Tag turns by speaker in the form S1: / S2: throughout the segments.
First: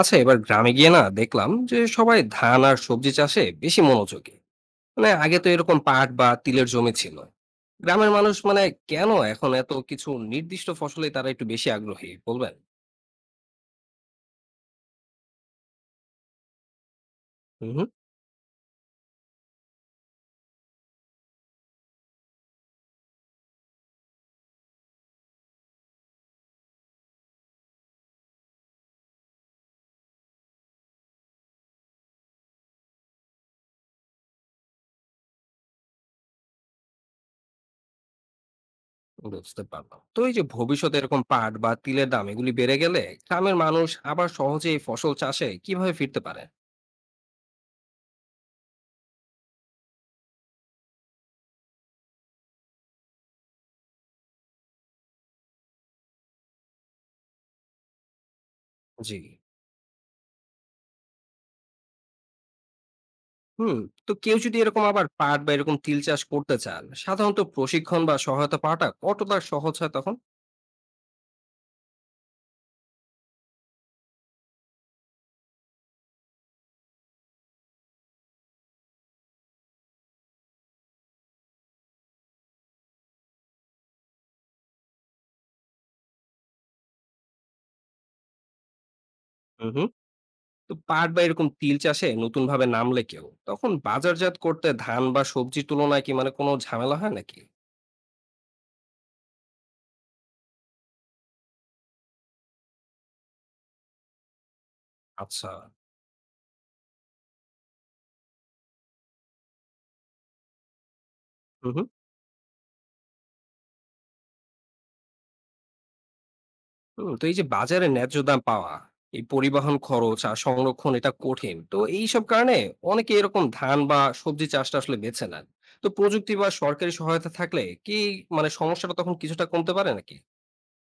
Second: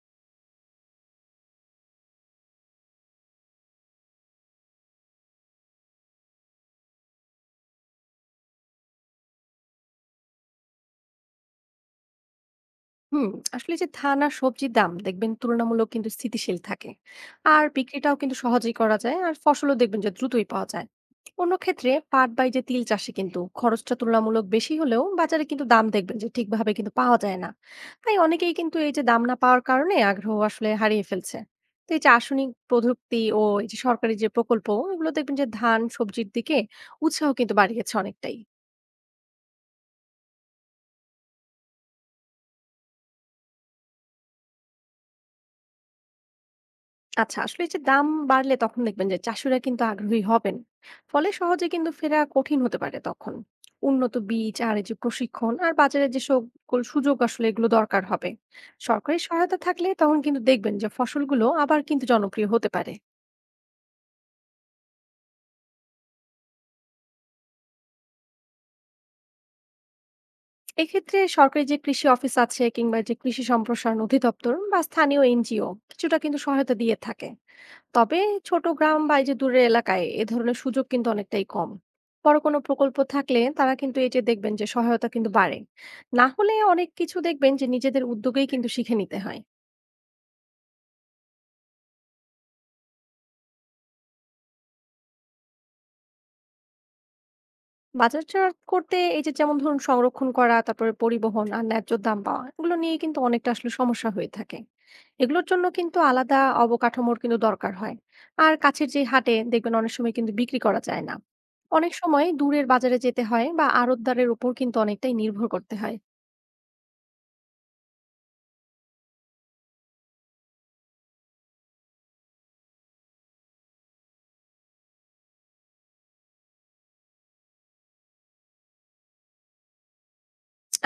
S1: আচ্ছা, এবার গ্রামে গিয়ে না দেখলাম যে সবাই ধান আর সবজি চাষে বেশি মনোযোগী। মানে আগে তো এরকম পাট বা তিলের জমি ছিল গ্রামের মানুষ। মানে কেন এখন এত কিছু নির্দিষ্ট ফসলে তারা একটু বেশি আগ্রহী, বলবেন?
S2: হুম। আসলে যে ধান আর সবজির দাম দেখবেন তুলনামূলক কিন্তু স্থিতিশীল থাকে। আর
S1: হুম,
S2: বিক্রিটাও কিন্তু সহজেই করা যায়, আর ফসলও দেখবেন যে দ্রুতই পাওয়া যায়। অন্য ক্ষেত্রে পাট বা এই যে তিল চাষে কিন্তু খরচটা তুলনামূলক বেশি হলেও বাজারে কিন্তু দাম দেখবেন যে ঠিকভাবে কিন্তু পাওয়া যায় না। তাই অনেকেই কিন্তু এই যে দাম না পাওয়ার কারণে আগ্রহ আসলে হারিয়ে ফেলছে। তো এই যে আধুনিক প্রযুক্তি ও এই যে সরকারি যে প্রকল্প, এগুলো দেখবেন যে ধান সবজির দিকে উৎসাহ কিন্তু বাড়িয়েছে অনেকটাই।
S1: বুঝতে পারলাম। তো এই যে ভবিষ্যতে এরকম পাট বা তিলের দাম এগুলি বেড়ে গেলে, গ্রামের মানুষ আবার সহজে এই ফসল চাষে কিভাবে ফিরতে পারে?
S2: আচ্ছা, আসলে এই যে দাম বাড়লে তখন দেখবেন যে চাষিরা কিন্তু আগ্রহী হবেন। ফলে সহজে কিন্তু ফেরা কঠিন হতে পারে তখন। উন্নত বীজ আর এই যে প্রশিক্ষণ আর বাজারে যে সকল সুযোগ আসলে এগুলো দরকার হবে।
S1: জি।
S2: সরকারি সহায়তা থাকলে তখন কিন্তু দেখবেন যে ফসলগুলো আবার কিন্তু জনপ্রিয় হতে পারে।
S1: হুম। তো কেউ যদি এরকম আবার পাট বা এরকম তিল চাষ করতে চান, সাধারণত প্রশিক্ষণ বা সহায়তা পাওয়াটা কতটা সহজ হয় তখন?
S2: এক্ষেত্রে সরকারি যে কৃষি অফিস আছে কিংবা যে কৃষি সম্প্রসারণ অধিদপ্তর বা স্থানীয় এনজিও কিছুটা কিন্তু সহায়তা দিয়ে থাকে। তবে ছোট গ্রাম বা এই যে দূরের এলাকায় এ ধরনের সুযোগ কিন্তু অনেকটাই কম। বড় কোনো প্রকল্প থাকলে তারা কিন্তু এই যে দেখবেন যে সহায়তা কিন্তু বাড়ে। না হলে অনেক কিছু দেখবেন যে নিজেদের উদ্যোগেই কিন্তু শিখে নিতে হয়।
S1: হুম। তো পাট বা এরকম তিল চাষে নতুন ভাবে নামলে কেউ তখন বাজারজাত করতে ধান বা সবজির তুলনায় কি মানে কোনো ঝামেলা হয় নাকি?
S2: বাজারজাত করতে এই যে যেমন ধরুন সংরক্ষণ করা, তারপরে পরিবহন আর ন্যায্য দাম পাওয়া, এগুলো নিয়ে কিন্তু অনেকটা আসলে সমস্যা হয়ে থাকে। এগুলোর
S1: আচ্ছা।
S2: জন্য কিন্তু আলাদা অবকাঠামোর কিন্তু দরকার হয়। আর কাছের যে হাটে দেখবেন অনেক সময় কিন্তু বিক্রি করা যায় না।
S1: হুম, হুম।
S2: অনেক সময় দূরের বাজারে যেতে হয় বা আড়তদারের উপর কিন্তু অনেকটাই নির্ভর করতে হয়।
S1: হুম, তো এই যে বাজারে ন্যায্য দাম পাওয়া, এই পরিবহন খরচ আর সংরক্ষণ এটা কঠিন, তো এইসব কারণে অনেকে এরকম ধান বা সবজি চাষটা আসলে বেছে নেন। তো প্রযুক্তি বা সরকারি সহায়তা থাকলে কি মানে সমস্যাটা তখন কিছুটা কমতে পারে নাকি?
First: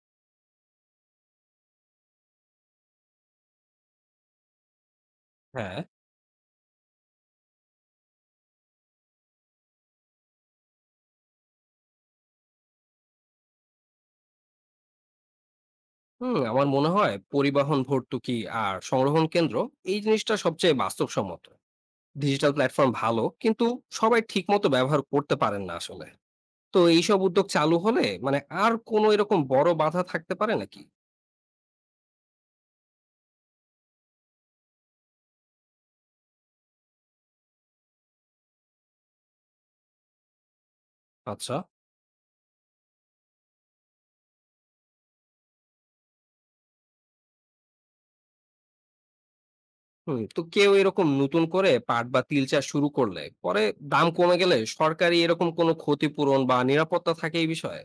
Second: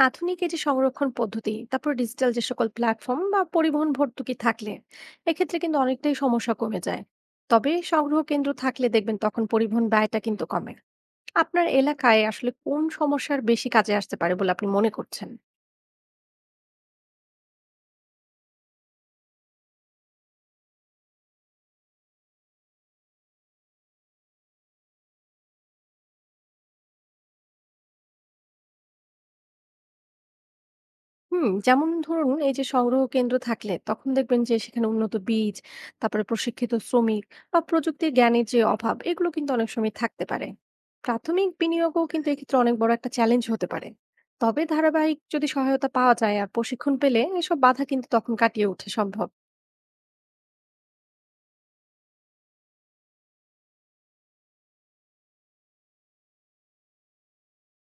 S2: আধুনিক এই যে সংরক্ষণ পদ্ধতি, তারপর ডিজিটাল যে সকল প্ল্যাটফর্ম বা পরিবহন ভর্তুকি থাকলে এক্ষেত্রে কিন্তু
S1: হ্যাঁ।
S2: অনেকটাই সমস্যা কমে যায়। তবে সংগ্রহ কেন্দ্র থাকলে দেখবেন তখন পরিবহন ব্যয়টা কিন্তু কমে। আপনার এলাকায় আসলে কোন সমস্যার বেশি কাজে আসতে পারে বলে আপনি মনে করছেন?
S1: হুম, আমার মনে হয় পরিবহন ভর্তুকি আর সংরক্ষণ কেন্দ্র এই জিনিসটা সবচেয়ে বাস্তবসম্মত। ডিজিটাল প্ল্যাটফর্ম ভালো, কিন্তু সবাই ঠিক মতো ব্যবহার করতে পারেন না আসলে। তো এইসব উদ্যোগ চালু হলে মানে আর কোনো এরকম বড় বাধা থাকতে পারে নাকি?
S2: হুম, যেমন ধরুন এই যে সংগ্রহ কেন্দ্র থাকলে তখন দেখবেন যে সেখানে উন্নত বীজ, তারপরে প্রশিক্ষিত শ্রমিক বা প্রযুক্তির জ্ঞানের যে অভাব, এগুলো কিন্তু অনেক সময় থাকতে পারে। প্রাথমিক
S1: আচ্ছা।
S2: বিনিয়োগও কিন্তু এক্ষেত্রে অনেক বড় একটা চ্যালেঞ্জ হতে পারে। তবে ধারাবাহিক যদি সহায়তা পাওয়া যায় আর প্রশিক্ষণ পেলে এসব বাধা কিন্তু তখন কাটিয়ে ওঠা সম্ভব।
S1: হুম, তো কেউ এরকম নতুন করে পাট বা তিল চাষ শুরু করলে পরে দাম কমে গেলে সরকারি এরকম কোনো ক্ষতিপূরণ বা নিরাপত্তা থাকে এই বিষয়ে?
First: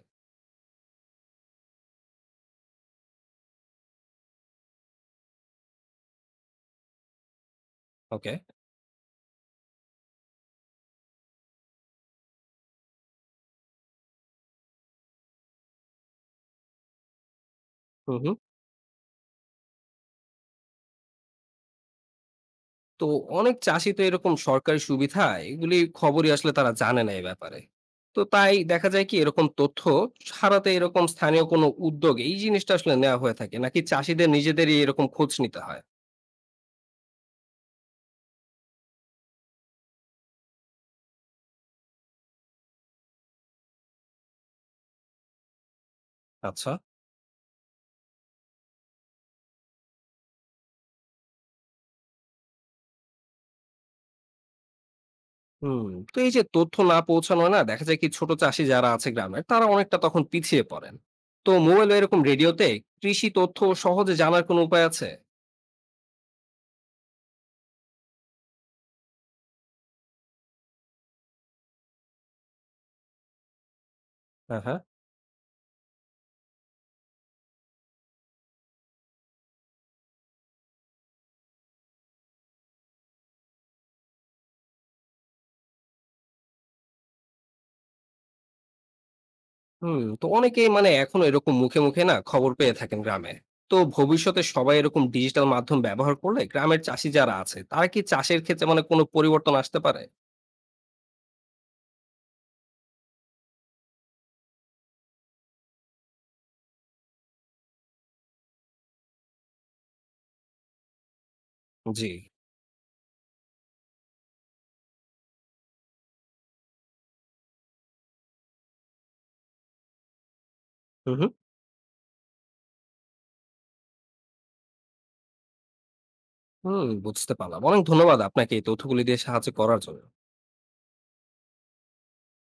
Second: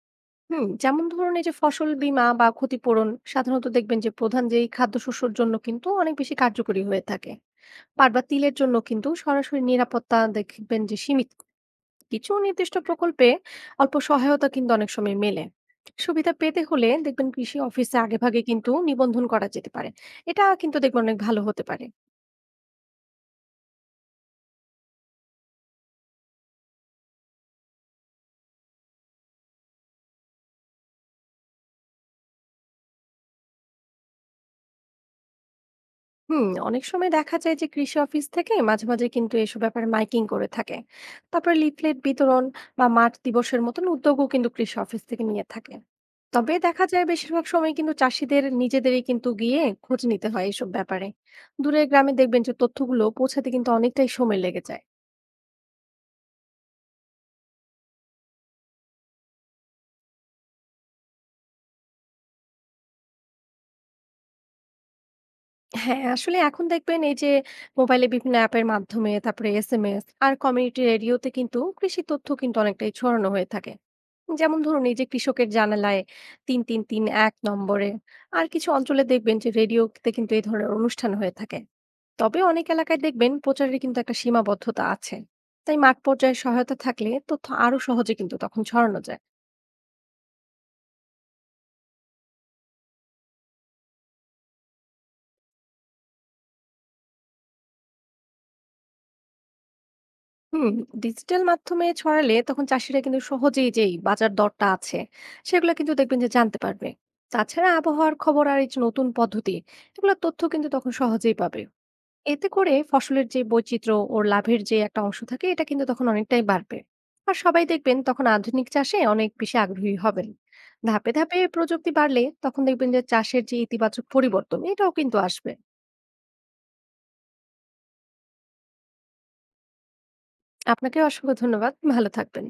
S2: হুম, যেমন ধরুন এই যে ফসল বীমা বা ক্ষতিপূরণ সাধারণত দেখবেন যে প্রধান যেই খাদ্যশস্যের জন্য কিন্তু অনেক বেশি কার্যকরী হয়ে থাকে। পাট বা
S1: ওকে।
S2: তিলের জন্য কিন্তু সরাসরি নিরাপত্তা দেখবেন যে সীমিত। কিছু নির্দিষ্ট প্রকল্পে অল্প সহায়তা কিন্তু অনেক সময় মেলে। সুবিধা পেতে হলে দেখবেন কৃষি অফিসে
S1: হুম, হুম।
S2: আগেভাগে কিন্তু নিবন্ধন করা যেতে পারে। এটা কিন্তু দেখবেন অনেক ভালো হতে পারে।
S1: তো অনেক চাষি তো এরকম সরকারি সুবিধা এগুলি খবরই আসলে তারা জানে না এই ব্যাপারে। তো তাই দেখা যায় কি এরকম তথ্য সারাতে এরকম স্থানীয় কোনো উদ্যোগ এই জিনিসটা আসলে নেওয়া হয়ে থাকে, নাকি চাষিদের নিজেদেরই এরকম খোঁজ নিতে হয়?
S2: হুম, অনেক সময় দেখা যায় যে কৃষি অফিস থেকে মাঝে মাঝে কিন্তু এসব ব্যাপারে মাইকিং করে থাকে। তারপরে লিফলেট বিতরণ বা মাঠ দিবসের মতন উদ্যোগও কিন্তু কৃষি অফিস থেকে নিয়ে থাকে। তবে
S1: আচ্ছা।
S2: দেখা যায় বেশিরভাগ সময় কিন্তু চাষিদের নিজেদেরই কিন্তু গিয়ে খোঁজ নিতে হয় এসব ব্যাপারে। দূরের গ্রামে দেখবেন যে তথ্যগুলো পৌঁছাতে কিন্তু অনেকটাই সময় লেগে যায়।
S1: হুম, তো এই যে তথ্য না পৌঁছানো, না দেখা যায় কি ছোট চাষি যারা আছে গ্রামের, তারা অনেকটা তখন পিছিয়ে পড়েন। তো মোবাইল এরকম রেডিওতে কৃষি তথ্য সহজে জানার কোনো উপায় আছে?
S2: হ্যাঁ, আসলে এখন দেখবেন এই যে মোবাইলে বিভিন্ন অ্যাপের মাধ্যমে, তারপরে এসএমএস আর কমিউনিটি রেডিওতে কিন্তু কৃষি তথ্য কিন্তু অনেকটাই ছড়ানো হয়ে থাকে। যেমন
S1: হ্যাঁ, হ্যাঁ।
S2: ধরুন এই যে কৃষকের জানালায় 3331 নম্বরে। আর কিছু অঞ্চলে দেখবেন যে রেডিওতে কিন্তু এই ধরনের অনুষ্ঠান হয়ে থাকে। তবে অনেক এলাকায় দেখবেন প্রচারের কিন্তু একটা সীমাবদ্ধতা আছে। তাই মাঠ পর্যায়ে সহায়তা থাকলে তথ্য আরো সহজে কিন্তু তখন ছড়ানো যায়।
S1: হুম, তো অনেকেই মানে এখনো এরকম মুখে মুখে না খবর পেয়ে থাকেন গ্রামে। তো ভবিষ্যতে সবাই এরকম ডিজিটাল মাধ্যম ব্যবহার করলে গ্রামের চাষি যারা আছে তারা কি চাষের ক্ষেত্রে মানে কোনো পরিবর্তন আসতে পারে?
S2: হুম, ডিজিটাল মাধ্যমে ছড়ালে তখন চাষিরা কিন্তু সহজেই যেই বাজার দরটা আছে সেগুলো কিন্তু দেখবেন যে জানতে পারবে। তাছাড়া আবহাওয়ার খবর আর এই যে নতুন পদ্ধতি, এগুলোর তথ্য কিন্তু তখন সহজেই পাবে।
S1: জি।
S2: এতে করে ফসলের যে বৈচিত্র্য ওর লাভের যে একটা অংশ থাকে এটা কিন্তু তখন অনেকটাই বাড়বে। আর সবাই দেখবেন তখন আধুনিক চাষে অনেক বেশি আগ্রহী হবেন। ধাপে
S1: হুম, হুম।
S2: ধাপে প্রযুক্তি বাড়লে তখন দেখবেন যে চাষের যে ইতিবাচক পরিবর্তন এটাও কিন্তু আসবে।
S1: হুম, বুঝতে পারলাম। অনেক ধন্যবাদ আপনাকে এই তথ্যগুলি দিয়ে সাহায্য করার জন্য।
S2: আপনাকে অসংখ্য ধন্যবাদ, ভালো থাকবেন।